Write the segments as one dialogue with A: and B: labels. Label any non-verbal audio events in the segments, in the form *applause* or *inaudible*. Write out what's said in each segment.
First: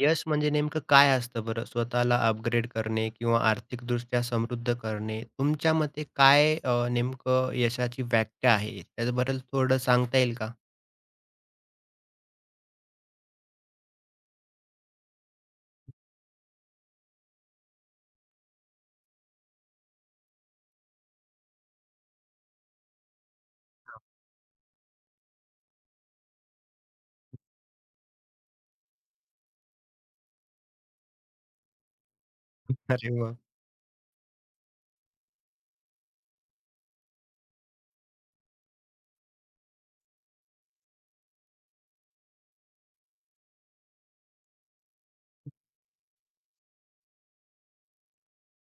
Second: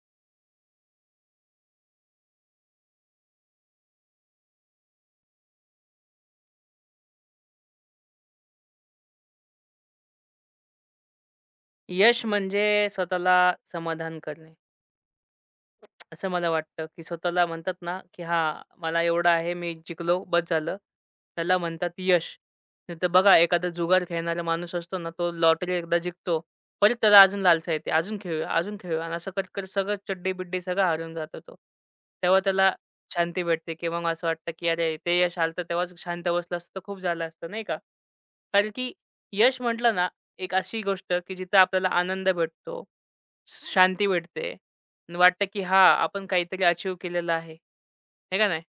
A: यश म्हणजे नेमकं काय असतं बरं? स्वतःला अपग्रेड करणे किंवा आर्थिकदृष्ट्या समृद्ध करणे. तुमच्या मते काय नेमकं यशाची व्याख्या आहे? त्याच्याबद्दल थोडं सांगता येईल का?
B: यश म्हणजे स्वतःला समाधान करणे. असं मला वाटतं, की स्वतःला म्हणतात ना, की हां, मला एवढं आहे, मी जिंकलो, बस झालं. त्याला म्हणतात यश. नाहीतर बघा एखादा जुगार खेळणारा माणूस असतो ना, तो लॉटरी एकदा जिंकतो. परत त्याला अजून लालसा येते. अजून खेळूया, अजून खेळूया आणि असं करत-करत सगळं चड्डी-बिड्डी सगळं हरवून जातो तो. तेव्हा त्याला
A: *laughs* अरे वाह!
B: शांती भेटते, की मग असं वाटतं, की अरे, ते यश आलं तर तेव्हाच शांत बसलं असतं तर खूप झालं असतं, नाही का? कारण की यश म्हटलं ना, एक अशी गोष्ट की जिथं आपल्याला आनंद भेटतो, शांती भेटते आणि वाटतं की हां, आपण काहीतरी अचीव्ह केलेलं आहे. हे का नाही?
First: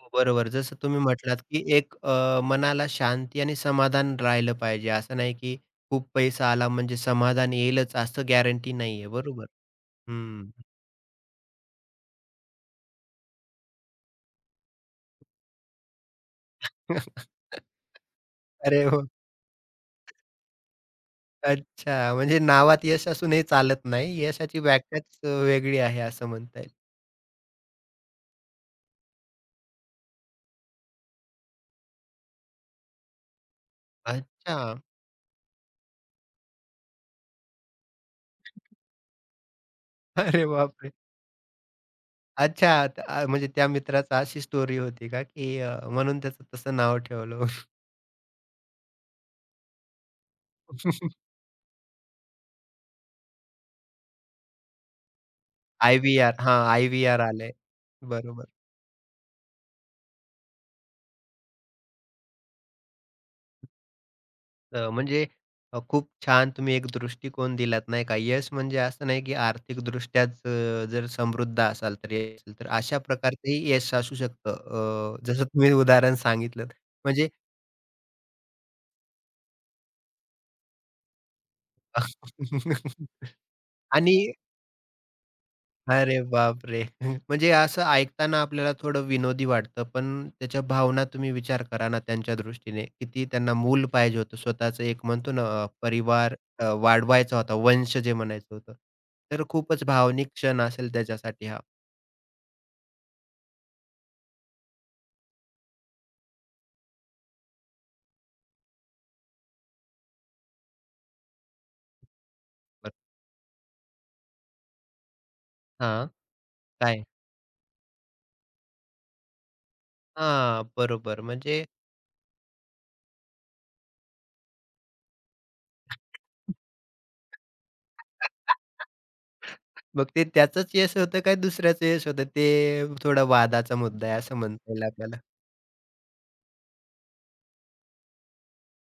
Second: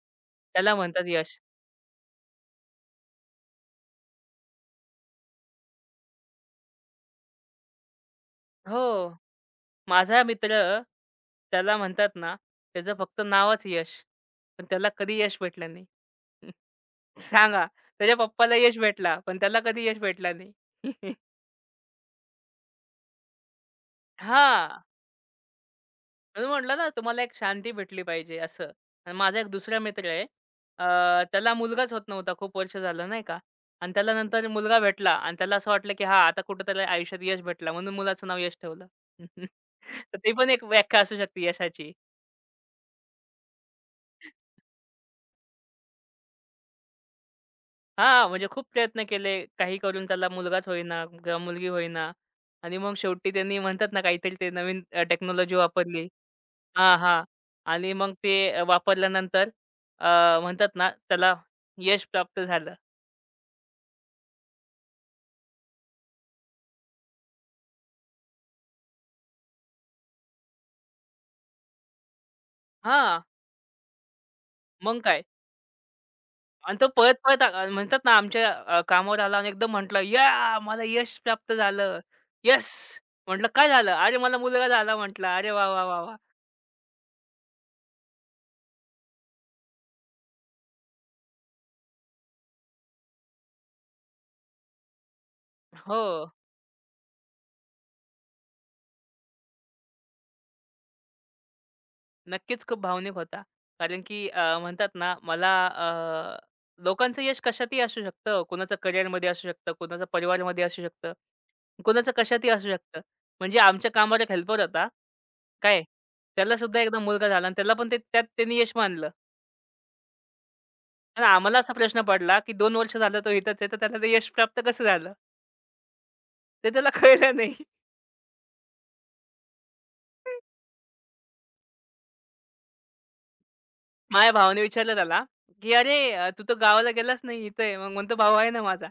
A: हो, बरोबर.
B: त्याला
A: जसं तुम्ही
B: म्हणतात यश.
A: म्हटलात, की एक मनाला शांती आणि समाधान राहिलं पाहिजे. असं नाही, की खूप पैसा आला म्हणजे समाधान येईलच असं गॅरंटी नाहीये.
B: हो.
A: बरोबर.
B: माझा
A: हं.
B: मित्र त्याला म्हणतात ना, त्याचं फक्त नावच यश. पण त्याला कधी यश भेटलं नाही. *laughs*
A: *laughs*
B: सांगा, त्याच्या पप्पाला यश
A: अरे
B: भेटला, पण त्याला कधी यश भेटला नाही. *laughs*
A: अच्छा, म्हणजे नावात यश असूनही चालत नाही. यशाची
B: हां.
A: व्याख्याच वेगळी आहे असं
B: म्हणून
A: म्हणता येईल.
B: म्हटलं ना, तुम्हाला एक शांती भेटली पाहिजे असं. आणि माझा एक दुसरा मित्र आहे. त्याला मुलगाच होत नव्हता. खूप वर्ष झालं नाही का. आणि त्याला नंतर
A: अच्छा.
B: मुलगा भेटला आणि त्याला असं वाटलं, की हां, आता कुठं त्याला आयुष्यात यश भेटला म्हणून मुलाचं नाव यश ठेवलं. *laughs* तर ती
A: अरे
B: पण एक
A: बापरे!
B: व्याख्या असू शकते यशाची.
A: अच्छा, म्हणजे त्या मित्राचा अशी स्टोरी होती का, की म्हणून त्याचं तसं नाव ठेवलं.
B: हां, म्हणजे खूप प्रयत्न केले. काही करून त्याला मुलगाच होईना
A: *laughs*
B: किंवा मुलगी होईना आणि मग शेवटी त्यांनी म्हणतात ना, काहीतरी ते नवीन टेक्नॉलॉजी वापरली.
A: आय-व्ही-आर हां,
B: हा
A: आय-व्ही-आर
B: हां.
A: आलंय.
B: आणि मग ते
A: बरोबर.
B: वापरल्यानंतर म्हणतात ना, त्याला यश प्राप्त झालं.
A: म्हणजे खूप छान तुम्ही एक दृष्टिकोन दिलात नाही का. यश म्हणजे असं नाही, की आर्थिकदृष्ट्याच जर समृद्ध असाल तर यश असेल, तर अशा
B: हां,
A: प्रकारचंही यश असू
B: मग
A: शकतं.
B: काय.
A: जसं तुम्ही उदाहरण सांगितलंत.
B: आणि तो
A: म्हणजे
B: पळत-पळत म्हणतात ना, आमच्या कामावर आला आणि एकदम म्हटला, "या! मला यश प्राप्त झालं. येस!"
A: *laughs*
B: म्हटलं, "काय झालं?" "अरे,
A: आणि
B: मला मुलगा झाला." म्हटला. "अरे वाह, वाह, वाह, वाह!"
A: अरे बापरे! *laughs* म्हणजे असं ऐकताना आपल्याला थोडं विनोदी वाटतं, पण त्याच्या भावना तुम्ही विचार करा ना त्यांच्या दृष्टीने, किती त्यांना मूल पाहिजे होतं. स्वतःचं एक म्हणतो ना
B: हो.
A: परिवार वाढवायचा होता, वंश जे म्हणायचं होतं. तर खूपच भावनिक क्षण असेल त्याच्यासाठी हा.
B: नक्कीच खूप भावनिक होता. कारण की म्हणतात ना मला लोकांचं यश कशातही असू शकतं. कोणाचं करिअरमध्ये असू शकतं, कोणाचं परिवारमध्ये असू शकतं, कोणाचं कशातही असू
A: बरं
B: शकतं. म्हणजे आमच्या कामावर एक हेल्पर होता. काय,
A: हां,
B: त्याला सुद्धा एकदा
A: काय?
B: मुलगा झाला आणि त्याला पण ते त्यात त्यांनी यश मानलं.
A: हां, बरोबर.
B: पण आम्हाला
A: म्हणजे
B: असा प्रश्न पडला, की 2 वर्ष झालं तो इथंच आहे, तर त्याला ते यश प्राप्त कसं झालं? ते त्याला कळलं नाही.
A: मग ते
B: *laughs*
A: त्याचंच यश होतं, काय दुसऱ्याचं यश होतं? ते थोडा वादाचा मुद्दा आहे
B: माझ्या
A: असं
B: भावाने
A: म्हणता येईल
B: विचारलं
A: आपल्याला.
B: त्याला, की "अरे, तू तर गावाला गेलाच नाही, इथं आहे." मग म्हणतो, "भाऊ आहे ना माझा."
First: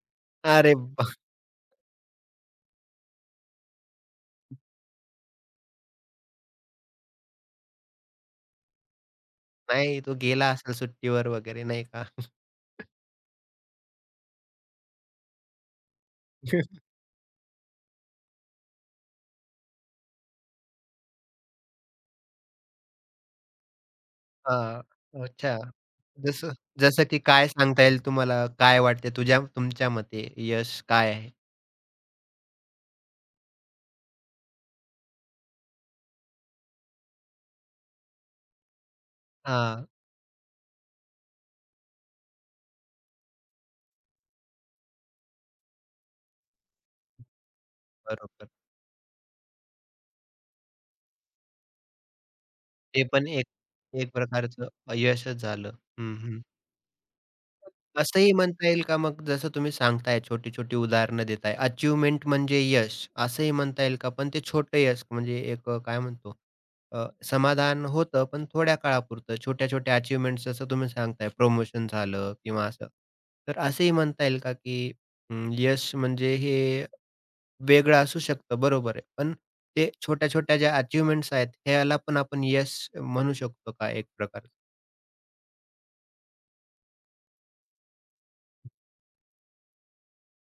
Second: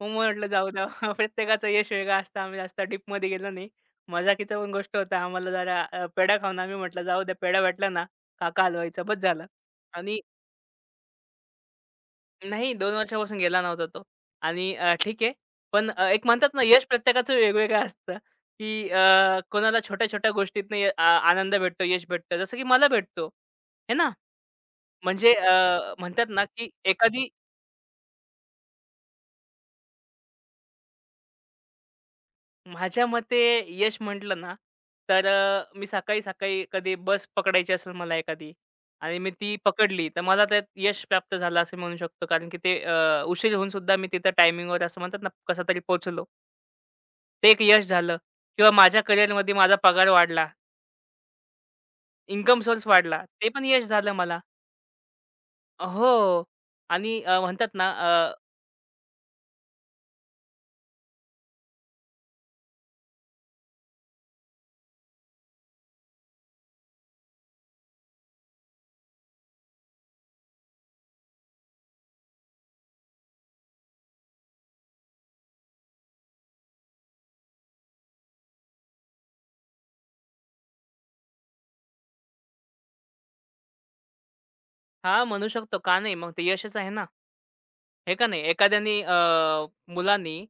B: मग म्हटलं जाऊ
A: अरे
B: द्या. *laughs* प्रत्येकाचं यश वेगळं असतं. आम्ही जास्त डीपमध्ये गेलो नाही. मजाकीचं पण गोष्ट होता. आम्हाला जरा पेढा खाऊन आम्ही म्हटलं जाऊ द्या पेढा भेटला ना काका हलवायचा बस झालं.
A: नाही, तो
B: आणि
A: गेला असेल सुट्टीवर वगैरे नाही का?
B: नाही 2 वर्षापासून गेला नव्हता तो. आणि ठीक आहे. पण एक म्हणतात ना
A: *laughs*
B: यश प्रत्येकाचं वेगवेगळं असतं, की कोणाला छोट्या-छोट्या गोष्टीतनं य आ आनंद भेटतो, यश भेटतं. जसं की मला भेटतो. आहे ना?
A: हां,
B: म्हणजे
A: अच्छा.
B: म्हणतात ना,
A: जसं
B: की
A: जसं की
B: एखादी
A: काय सांगता येईल तुम्हाला? काय वाटते तुमच्या मते यश काय आहे?
B: माझ्या मते यश म्हटलं ना, तर मी सकाळी-सकाळी कधी बस पकडायची असेल मला एखादी आणि मी ती
A: हां,
B: पकडली, तर मला त्यात यश प्राप्त झालं असं म्हणू शकतो. कारण की ते उशीर होऊन सुद्धा मी तिथं टायमिंगवर असं म्हणतात ना, कसंतरी पोहोचलो. ते एक यश झालं
A: बरोबर.
B: किंवा माझ्या करिअरमध्ये माझा पगार वाढला, इन्कम सोर्स
A: ते
B: वाढला.
A: पण एक
B: ते पण यश झालं
A: एक
B: मला.
A: प्रकारचं अपयशच झालं.
B: हो
A: हं, हं.
B: आणि म्हणतात ना
A: असंही म्हणता येईल का मग जसं तुम्ही सांगताय छोटी-छोटी उदाहरणं देताय, अचीव्हमेंट म्हणजे यश असंही म्हणता येईल का? पण ते छोटं यश म्हणजे एक काय म्हणतो समाधान होतं पण थोड्या काळापुरतं. छोट्या-छोट्या अचीव्हमेंट्स जसं तुम्ही सांगताय प्रमोशन झालं किंवा असं. तर असंही म्हणता येईल का, की यश म्हणजे हे वेगळं असू शकतं बरोबर आहे. पण ते छोट्या-छोट्या ज्या अचीव्हमेंट्स आहेत ह्याला पण आपण यश म्हणू शकतो का एक प्रकारे?
B: हां, म्हणू शकतो. का नाही? मग ते यशच आहे ना, हे का नाही? एखाद्याने मुलांनी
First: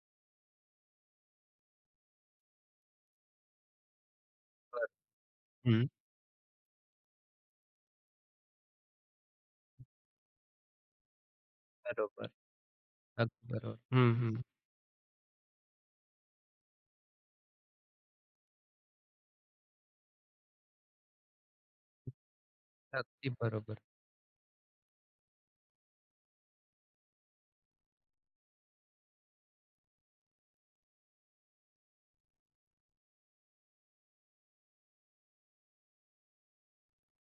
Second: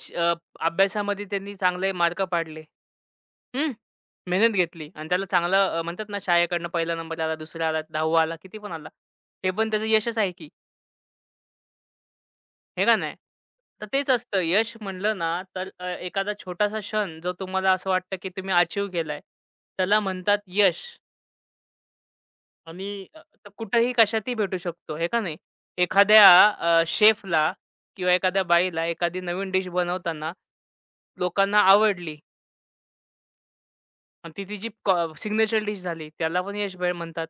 B: श अ, अभ्यासामध्ये त्यांनी चांगले मार्क पाडले. हं. मेहनत घेतली
A: बरं.
B: आणि त्याला चांगला
A: हं.
B: म्हणतात ना शाळेकडनं 1ला नंबर आला, दुसरा आला, 10वा आला, किती पण आला. ते पण त्याचं यशच आहे की,
A: बरोबर.
B: हे का नाही?
A: अगदी बरोबर.
B: तर
A: हं,
B: तेच असतं
A: हं.
B: यश म्हणलं ना, तर एखादा छोटासा क्षण जो तुम्हाला असं वाटतं की तुम्ही अचीव्ह केलाय, त्याला म्हणतात यश आणि
A: अगदी
B: तर
A: बरोबर.
B: कुठेही कशातही भेटू शकतो, हे का नाही? एखाद्या शेफला किंवा एखाद्या बाईला एखादी नवीन डिश बनवताना लोकांना आवडली. आणि ती तिची सिग्नेचर डिश झाली. त्याला पण यश भेळ म्हणतात.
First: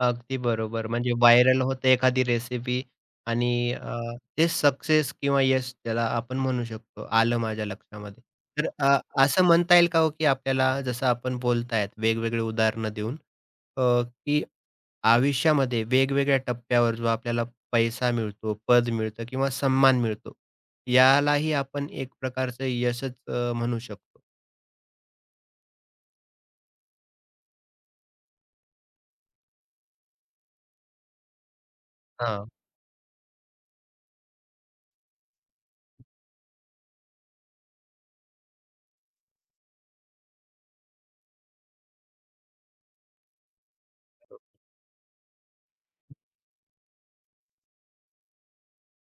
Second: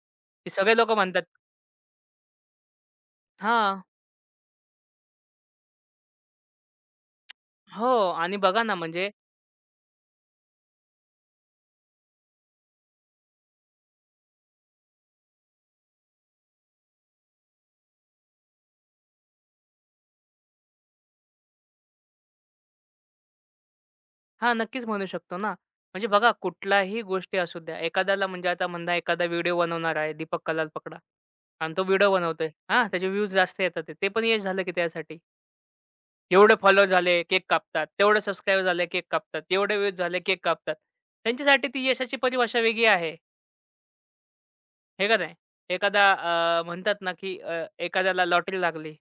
A: अगदी
B: ते सगळे
A: बरोबर.
B: लोकं
A: म्हणजे
B: म्हणतात
A: व्हायरल होते एखादी रेसिपी आणि
B: हां.
A: ते सक्सेस किंवा यश त्याला आपण म्हणू शकतो. आलं माझ्या
B: हो
A: लक्षामध्ये.
B: आणि बघा
A: तर
B: ना म्हणजे
A: असं म्हणता येईल का हो, की आपल्याला जसं आपण बोलतायत वेगवेगळे उदाहरणं देऊन की आयुष्यामध्ये वेगवेगळ्या टप्प्यावर जो आपल्याला पैसा मिळतो, पद मिळतं किंवा सन्मान मिळतो, यालाही आपण एक प्रकारचं यशच म्हणू शकतो?
B: हां, नक्कीच म्हणू शकतो ना. म्हणजे बघा कुठलाही गोष्टी असू द्या. एखाद्याला म्हणजे आता म्हणा एखादा व्हिडिओ बनवणार आहे दीपक कलाल पकडा आणि तो व्हिडिओ बनवतोय.
A: हां.
B: हां, त्याचे व्ह्यूज जास्त येतात आहे. ते पण यश झालं की त्यासाठी. एवढे फॉलोअर झाले, केक कापतात. तेवढे सबस्क्राईबर झाले, केक कापतात. एवढे व्ह्यूज झाले, केक कापतात. त्यांच्यासाठी ती यशाची परिभाषा वेगळी आहे. हे का नाही? एखादा म्हणतात ना की एखाद्याला लॉटरी लागली.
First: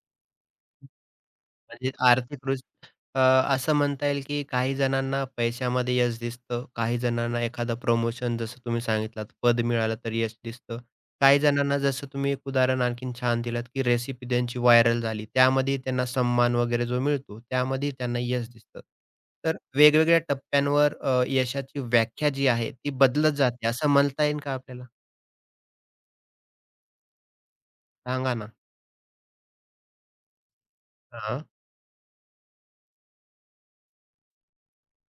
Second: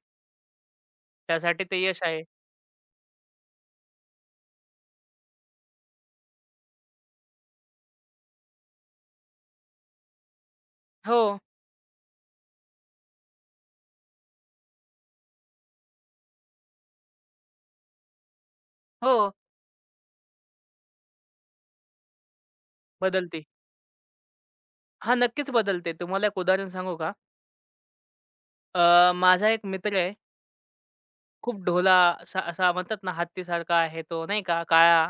B: त्यासाठी ते
A: म्हणजे
B: यश आहे.
A: अ, असं म्हणता येईल, की काही जणांना पैशामध्ये यश दिसतं, काही जणांना एखादं प्रमोशन जसं तुम्ही सांगितलात, पद मिळालं तर यश दिसतं.
B: हो,
A: काही जणांना जसं तुम्ही एक उदाहरण आणखीन छान दिलत, की रेसिपी त्यांची व्हायरल झाली, त्यामध्ये त्यांना सन्मान वगैरे जो मिळतो, त्यामध्ये त्यांना यश दिसतं.
B: हो,
A: तर वेगवेगळ्या टप्प्यांवर यशाची व्याख्या जी आहे, ती बदलत
B: बदलते.
A: जाते असं म्हणता येईल का आपल्याला?
B: हां, नक्कीच बदलते. तुम्हाला एक उदाहरण सांगू का?
A: सांगा ना?
B: माझा एक मित्र आहे.
A: हां.
B: खूप ढोला असा असा म्हणतात ना, हत्तीसारखा आहे तो, नाही का, काळा.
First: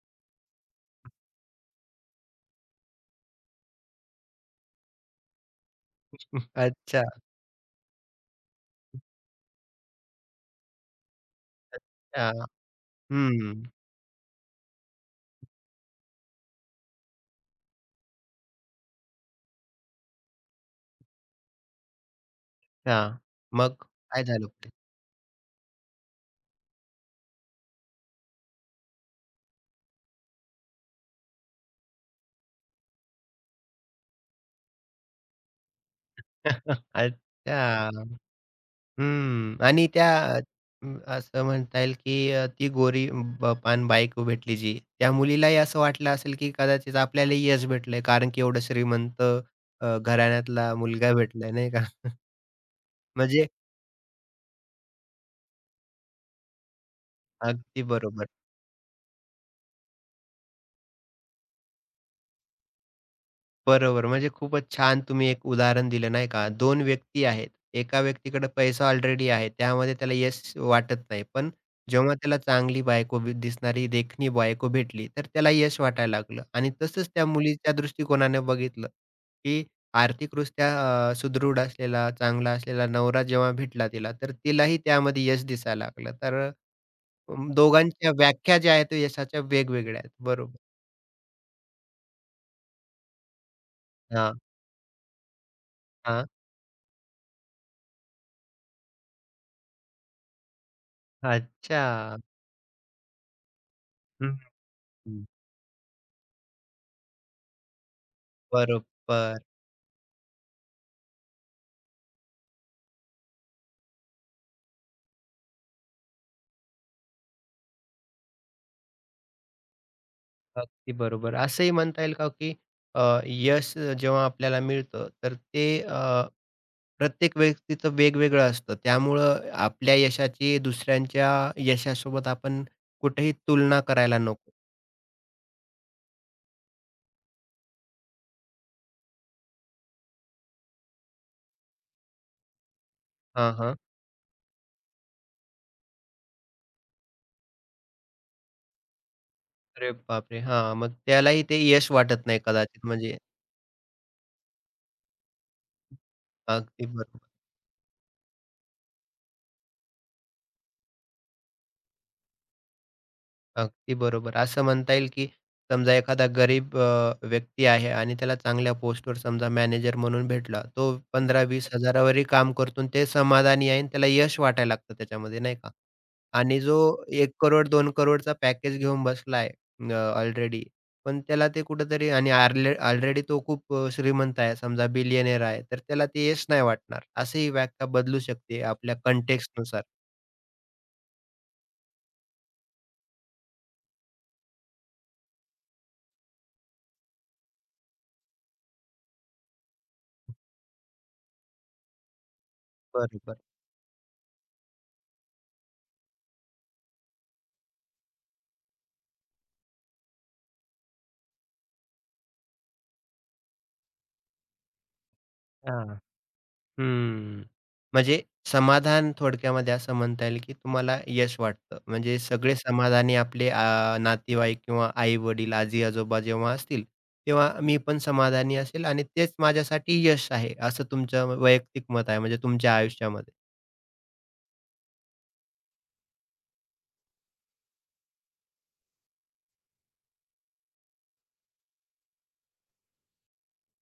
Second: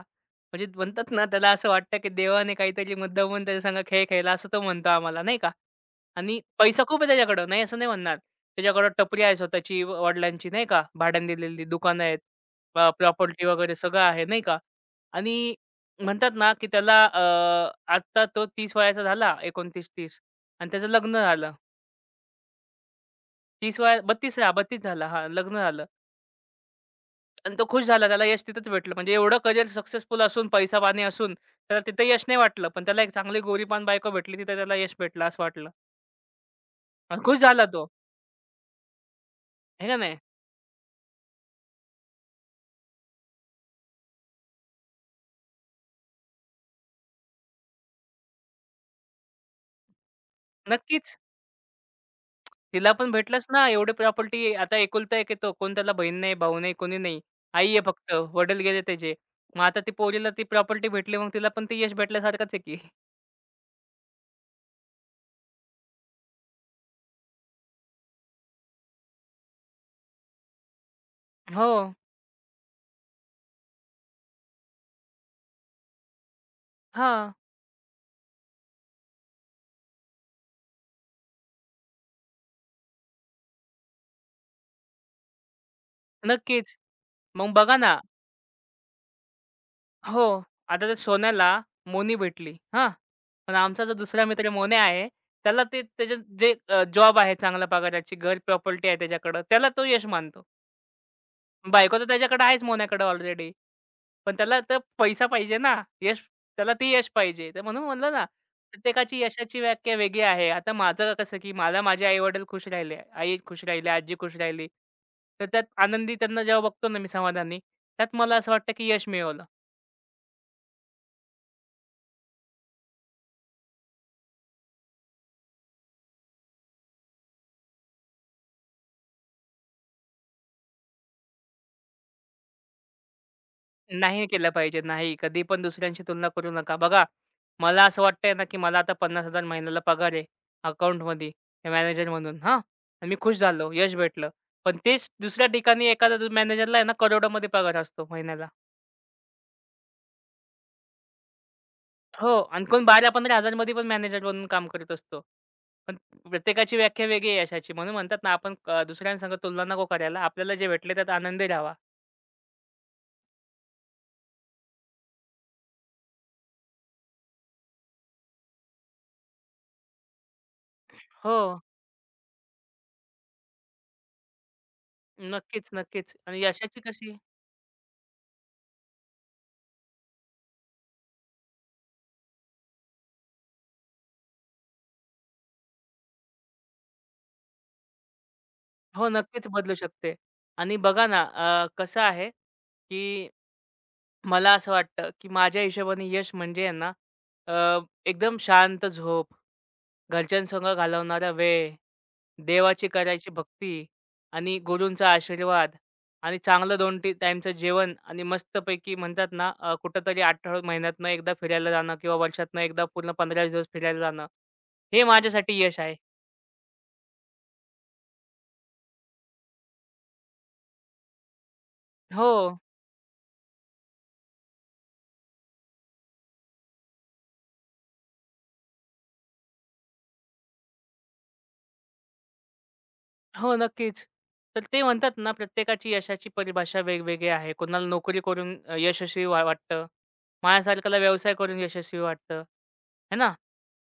B: म्हणजे म्हणतात ना, त्याला असं वाटतं की देवाने काहीतरी मुद्दामून त्याच्या संग खेळ खेळला, असं तो म्हणतो आम्हाला, नाही का? आणि
A: *laughs*
B: पैसा खूप
A: अच्छा.
B: आहे त्याच्याकडं, नाही असं नाही म्हणणार. त्याच्याकडं टपरी आहे स्वतःची, व वडिलांची नाही का, भाड्याने दिलेली दुकानं आहेत.
A: हां.
B: प्रॉपर्टी
A: हं.
B: वगैरे सगळं आहे नाही का. आणि म्हणतात ना, की त्याला आत्ता तो 30 वयाचा झाला, 29-30 आणि त्याचं लग्न झालं.
A: हां. मग
B: 30 वया
A: काय
B: 32
A: झालं
B: हां,
A: पुढे?
B: 32 झाला. हां, लग्न झालं आणि तो खुश झाला. त्याला यश तिथंच भेटलं. म्हणजे एवढं करिअर सक्सेसफुल असून, पैसा-पाणी असून त्याला तिथं यश नाही वाटलं. पण त्याला एक चांगली गोरीपान बायको भेटली, तिथं त्याला यश भेटलं असं वाटलं
A: *laughs*
B: आणि खुश झाला तो.
A: अच्छा. हं.
B: आहे
A: आणि
B: का नाही?
A: अ, असं म्हणता येईल, की ती गोरी पान बायको भेटली जी, त्या मुलीलाही असं वाटलं असेल, की कदाचित आपल्याला यश भेटलंय कारण की एवढं श्रीमंत घराण्यातला मुलगा
B: नक्कीच.
A: भेटलाय, नाही का? *laughs*
B: तिला पण भेटलंच
A: म्हणजे
B: ना, एवढी प्रॉपर्टी आता एकुलता एक आहे तो. कोण त्याला बहीण नाही, भाऊ नाही, कोणी नाही. आई आहे
A: अगदी
B: फक्त,
A: बरोबर.
B: वडील गेले त्याचे. मग आता ती पोरीला ती प्रॉपर्टी भेटली, मग तिला पण ते यश भेटल्यासारखंच आहे की.
A: बरोबर. म्हणजे खूपच छान तुम्ही एक उदाहरण दिलं नाही का? दोन व्यक्ती आहेत. एका व्यक्तीकडे पैसा ऑलरेडी आहे. त्यामध्ये त्याला यश वाटत नाही. पण
B: हो.
A: जेव्हा त्याला चांगली बायको दिसणारी देखणी बायको भेटली, तर त्याला यश वाटायला लागलं आणि तसंच त्या
B: हां,
A: मुलीच्या दृष्टिकोनाने बघितलं, की आर्थिकदृष्ट्या सुदृढ असलेला, चांगला असलेला नवरा जेव्हा भेटला तिला, तर तिलाही त्यामध्ये यश दिसायला लागलं. तर
B: नक्कीच. मग बघा ना
A: दोघांच्या व्याख्या ज्या आहेत, त्या यशाच्या वेगवेगळ्या आहेत.
B: हो,
A: बरोबर.
B: आता त्या सोन्याला मोनी भेटली, हां. पण आमचा जो दुसरा
A: हां,
B: मित्र मोन्या आहे, त्याला ते त्याचे
A: हां.
B: जे जॉब आहे चांगल्या पगाराची, घर प्रॉपर्टी आहे त्याच्याकडं, त्याला तो यश मानतो. बायको तर
A: अच्छा.
B: त्याच्याकडे आहेच मोन्याकडे ऑलरेडी. पण त्याला तर पैसा
A: हं.
B: पाहिजे ना, यश त्याला ते यश पाहिजे. तर म्हणून म्हणलं ना, प्रत्येकाची
A: बरोबर.
B: यशाची व्याख्या वेगळी आहे. आता माझं कसं, की मला माझे आई-वडील खुश राहिले, आई खुश राहिली, आजी खुश राहिली. तर त्यात आनंदी त्यांना जेव्हा बघतो ना मी समाधानी, त्यात मला असं वाटतं, की यश मिळवलं.
A: अगदी बरोबर. असंही म्हणता येईल का, हो की यश जेव्हा आपल्याला मिळतं, तर ते प्रत्येक व्यक्तीचं वेगवेगळं असतं. त्यामुळं आपल्या यशाची दुसऱ्यांच्या यशासोबत आपण कुठेही तुलना करायला
B: नाही केलं
A: नको.
B: पाहिजे. नाही. कधी पण दुसऱ्यांशी तुलना करू नका. बघा, मला असं वाटतंय ना, की मला आता 50,000 महिन्याला पगार आहे अकाउंटमध्ये मॅनेजर म्हणून, हां. आणि मी खुश
A: हां,
B: झालो,
A: हां.
B: यश भेटलं. पण तेच दुसऱ्या ठिकाणी एखादा मॅनेजरला आहे ना, करोडोमध्ये पगार असतो महिन्याला.
A: अरे बापरे! हां, मग त्यालाही ते यश वाटत
B: हो.
A: नाही
B: आणि कोण
A: कदाचित म्हणजे
B: 12,000-15,000 मध्ये पण मॅनेजर बनून काम करत असतो. पण प्रत्येकाची
A: अगदी
B: व्याख्या
A: बरोबर.
B: वेगळी आहे यशाची. म्हणून म्हणतात ना, आपण दुसऱ्यांसंग तुलना नको करायला. आपल्याला जे भेटले त्यात आनंदी राहावा.
A: अगदी बरोबर. असं म्हणता येईल, की समजा एखादा गरीब व्यक्ती आहे आणि त्याला चांगल्या पोस्टवर समजा मॅनेजर म्हणून भेटला. तो
B: हो.
A: 15-20 हजारावरही काम करतो आणि ते समाधानी आहे आणि त्याला यश वाटायला लागतं त्याच्यामध्ये नाही
B: नक्कीच,
A: का?
B: नक्कीच. आणि
A: आणि जो
B: यशाची कशी
A: एक करोड, दोन करोडचा पॅकेज घेऊन बसला आहे ऑलरेडी. पण त्याला ते कुठेतरी आणि ऑलरेडी तो खूप श्रीमंत आहे समजा बिलियनेअर आहे. तर त्याला ते यश नाही वाटणार. अशी ही व्याख्या बदलू शकते आपल्या
B: हो, नक्कीच बदलू
A: कंटेक्स्टनुसार.
B: शकते. आणि बघा ना, कसं आहे, की मला असं वाटतं, की माझ्या हिशोबाने यश म्हणजे आहे ना, अ, एकदम शांत झोप, घरच्यांसंग घालवणारा वेळ, देवाची करायची
A: बरोबर.
B: भक्ती आणि गुरूंचा आशीर्वाद आणि चांगलं 2 टी टाईमचं जेवण आणि मस्तपैकी म्हणतात ना, कुठेतरी आठवड्यात महिन्यातनं एकदा फिरायला जाणं किंवा वर्षातनं एकदा पूर्ण 15 दिवस फिरायला जाणं. हे माझ्यासाठी यश आहे.
A: हां. हम्म. म्हणजे समाधान थोडक्यामध्ये असं म्हणता येईल की तुम्हाला यश वाटतं. म्हणजे
B: हो.
A: सगळे समाधानी आपले नातेवाईक किंवा आई-वडील, आजी-आजोबा जेव्हा असतील, तेव्हा मी पण समाधानी असेल आणि तेच माझ्यासाठी यश आहे, असं तुमचं वैयक्तिक मत आहे म्हणजे तुमच्या आयुष्यामध्ये.
B: हो, नक्कीच. तर ते म्हणतात ना, प्रत्येकाची यशाची परिभाषा वेगवेगळी आहे. कोणाला नोकरी करून यशस्वी व्हा वाटतं. माझ्यासारख्याला व्यवसाय करून यशस्वी वाटतं, है ना?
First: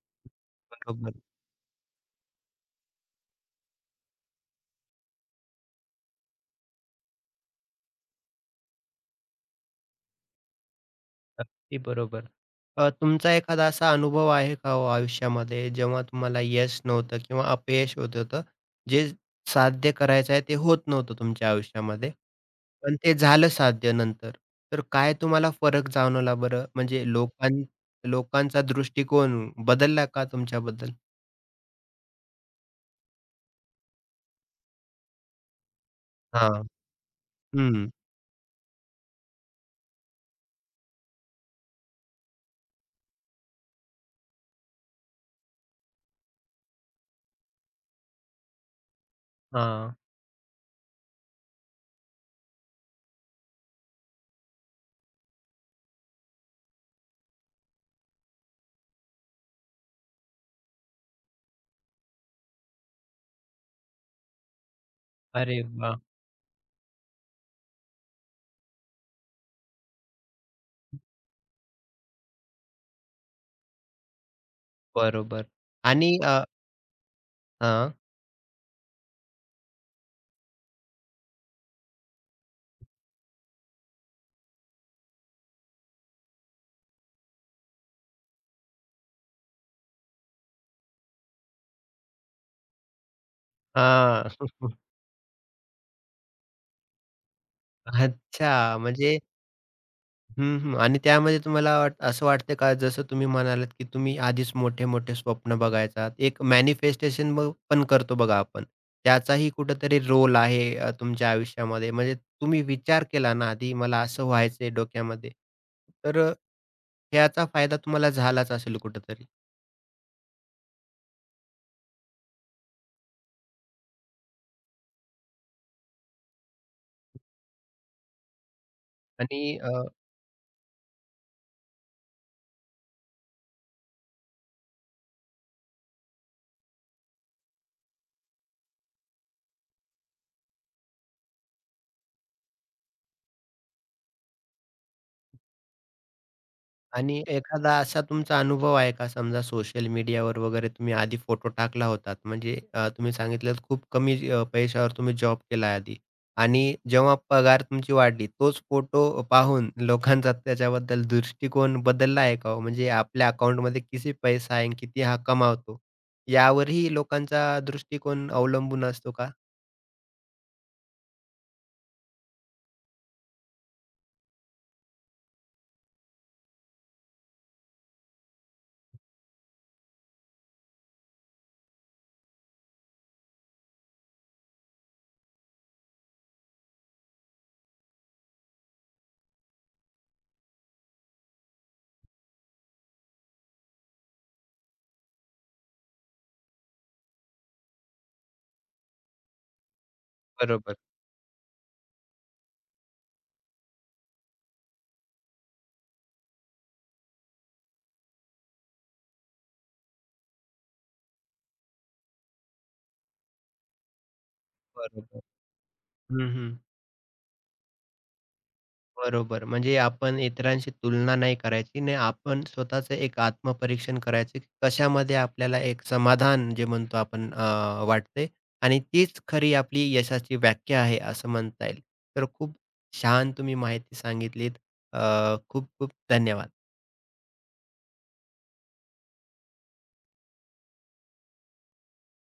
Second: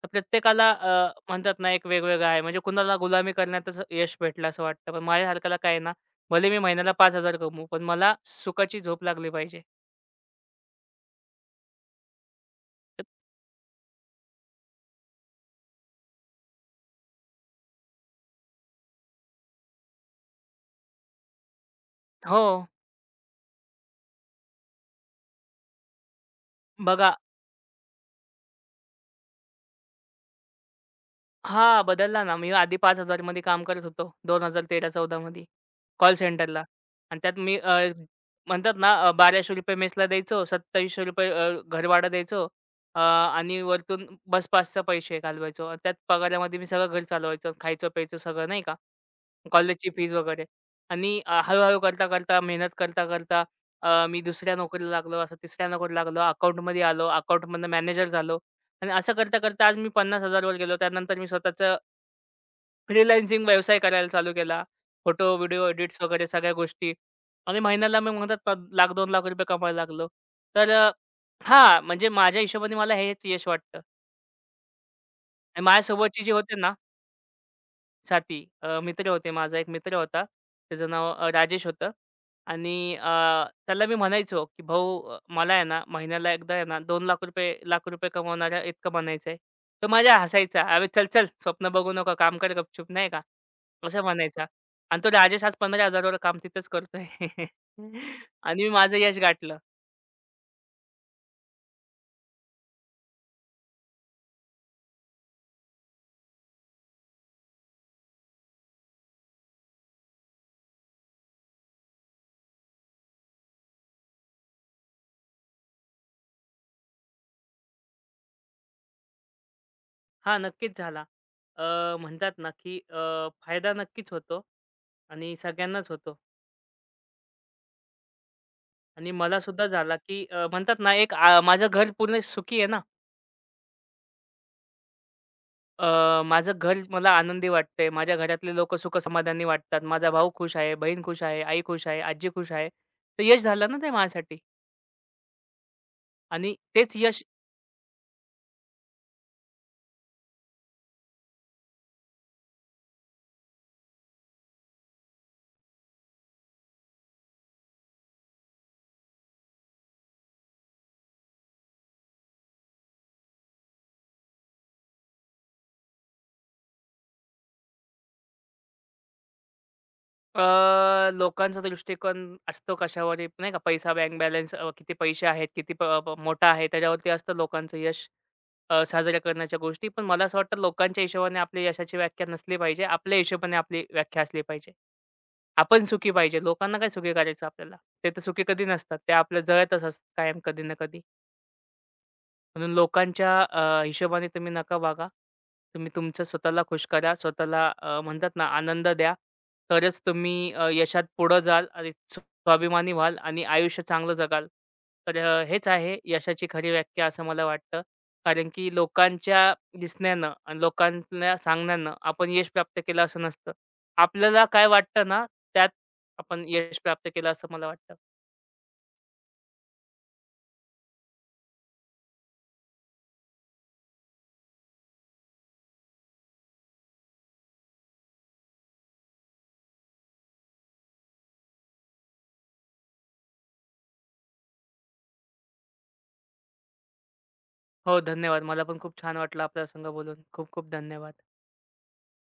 B: तर प्रत्येकाला
A: बरोबर. बरोबर.
B: म्हणतात ना, एक वेगवेगळं आहे. म्हणजे कुणाला गुलामी करण्यातच यश भेटलं असं वाटतं. पण माझ्यासारख्याला काय आहे ना, भले मी महिन्याला 5,000 कमवू, पण मला सुखाची झोप लागली पाहिजे.
A: अगदी बरोबर.
B: तर
A: तुमचा एखादा असा अनुभव आहे का हो आयुष्यामध्ये जेव्हा तुम्हाला यश नव्हतं किंवा अपयश होत होतं, जे साध्य करायचं आहे ते होत नव्हतं तुमच्या आयुष्यामध्ये.
B: हो,
A: पण ते झालं साध्य नंतर. तर काय तुम्हाला फरक जाणवला बरं? म्हणजे
B: बघा
A: लोकांचा दृष्टिकोन बदलला का तुमच्याबद्दल?
B: हां, बदलला ना. मी आधी 5,000 मध्ये काम करत होतो. दोन हजार तेरा 14 मध्ये कॉल
A: हां.
B: सेंटरला आणि त्यात मी
A: हं.
B: म्हणतात ना ₹1,200 मेसला द्यायचो, ₹2,700 घरभाडं द्यायचो आणि वरतून बस पासचा पैसे घालवायचो आणि त्यात पगारामध्ये मी सगळं घर चालवायचो, खायचं-प्यायचं सगळं नाही का. कॉलेजची
A: हां.
B: फीज वगैरे आणि हळू करता-करता, मेहनत करता-करता मी दुसऱ्या नोकरीला लागलो, असं तिसऱ्या नोकरीला लागलो, अकाउंटमध्ये आलो, अकाउंटमधनं मॅनेजर झालो आणि असं करता-करता आज मी 50,000 वर गेलो. त्यानंतर मी स्वतःचं फ्रीलान्सिंग व्यवसाय करायला चालू केला. फोटो,
A: अरे
B: व्हिडिओ
A: वाह!
B: एडिट्स वगैरे सगळ्या गोष्टी आणि महिन्याला मी म्हणतात ना ₹1,00,000-2,00,000 कमवायला लागलो. तर हां, म्हणजे माझ्या हिशोबाने मला हेच यश वाटतं
A: बरोबर.
B: आणि
A: आणि
B: माझ्यासोबतची जी होते ना
A: हां.
B: साथी मित्र होते. माझा एक मित्र होता. त्याचं नाव राजेश होतं आणि त्याला मी म्हणायचो, की "भाऊ मला आहे ना, महिन्याला एकदा आहे ना ₹2,00,000 ₹1,00,000 कमवणाऱ्या इतकं बनायचंय." तो माझ्या हसायचा. "अबे चल-चल स्वप्न बघू नको. काम कर गपचूप." नाही का? असं
A: हां.
B: म्हणायचा.
A: *laughs*
B: आणि तो राजेश आज 15,000 वर काम तिथेच करतोय. *laughs* आणि मी
A: अच्छा.
B: माझं यश
A: म्हणजे
B: गाठलं.
A: हं, हं. आणि त्यामध्ये तुम्हाला असं वाटतं का, जसं तुम्ही म्हणालात, की तुम्ही आधीच मोठे-मोठे स्वप्न बघायचा, एक मॅनिफेस्टेशन मग पण करतो बघा आपण. त्याचाही कुठेतरी रोल आहे तुमच्या आयुष्यामध्ये. म्हणजे तुम्ही विचार केला ना आधी, मला असं व्हायचंय डोक्यामध्ये. तर ह्याचा फायदा तुम्हाला झालाच असेल कुठेतरी.
B: हां, नक्कीच झाला. अ, म्हणतात ना, की फायदा नक्कीच होतो आणि सगळ्यांनाच होतो. आणि मला
A: आणि
B: सुद्धा झाला, की म्हणतात ना, एक माझं घर पूर्ण सुखी आहे ना. माझं घर मला आनंदी वाटतंय. माझ्या घरातले लोकं सुखसमाधानी वाटतात. माझा भाऊ खुश आहे, बहीण खुश आहे, आई खुश आहे, आजी खुश आहे. तर यश झालं ना ते माझ्यासाठी आणि तेच यश
A: आणि एखादा असा तुमचा अनुभव आहे का? समजा सोशल मीडियावर वगैरे तुम्ही आधी फोटो टाकला होतात. म्हणजे तुम्ही सांगितलंत खूप कमी पैशावर तुम्ही जॉब केला आधी आणि जेव्हा पगार तुमची वाढली, तोच फोटो पाहून लोकांचा त्याच्याबद्दल दृष्टिकोन बदलला आहे का हो? म्हणजे आपल्या अकाउंटमध्ये किती पैसा आहे आणि किती हा कमावतो, यावरही लोकांचा दृष्टिकोन अवलंबून असतो का?
B: अ, लोकांचा दृष्टिकोन असतो कशावरही नाही का, पैसा, बँक बॅलन्स, किती पैसे आहेत, किती प प मोठा आहे, त्याच्यावरती असतं लोकांचं यश साजऱ्या करण्याच्या गोष्टी. पण मला असं वाटतं, लोकांच्या हिशोबाने आपल्या यशाची व्याख्या नसली पाहिजे. आपल्या हिशोबाने आपली व्याख्या असली पाहिजे. आपण सुखी पाहिजे. लोकांना काय सुखी करायचं आपल्याला. ते तर सुखी कधी नसतात. ते आपल्या जळतच असतात कायम कधी ना कधी. म्हणून लोकांच्या हिशोबाने तुम्ही नका वागा. तुम्ही तुमचं स्वतःला खुश करा. स्वतःला म्हणतात ना आनंद द्या. तरच तुम्ही
A: बरोबर,
B: यशात पुढं जाल आणि स्वाभिमानी व्हाल आणि आयुष्य चांगलं जगाल. तर हेच आहे यशाची खरी व्याख्या असं मला वाटतं. कारण की लोकांच्या दिसण्यानं आणि लोकांना सांगण्यानं आपण यश प्राप्त केलं असं नसतं. आपल्याला काय वाटतं
A: बरोबर.
B: ना, त्यात
A: हं,
B: आपण
A: हं.
B: यश प्राप्त केलं असं मला वाटतं.
A: बरोबर. म्हणजे आपण इतरांशी तुलना नाही करायची. नाही, आपण स्वतःचं एक आत्मपरीक्षण करायचं, की कशामध्ये आपल्याला एक समाधान जे म्हणतो आपण वाटते आणि तीच खरी आपली यशाची व्याख्या आहे असं म्हणता येईल. तर खूप छान तुम्ही माहिती सांगितलीत. खूप खूप धन्यवाद.
B: हो, धन्यवाद. मला पण खूप छान वाटलं आपल्या संग बोलून. खूप खूप धन्यवाद.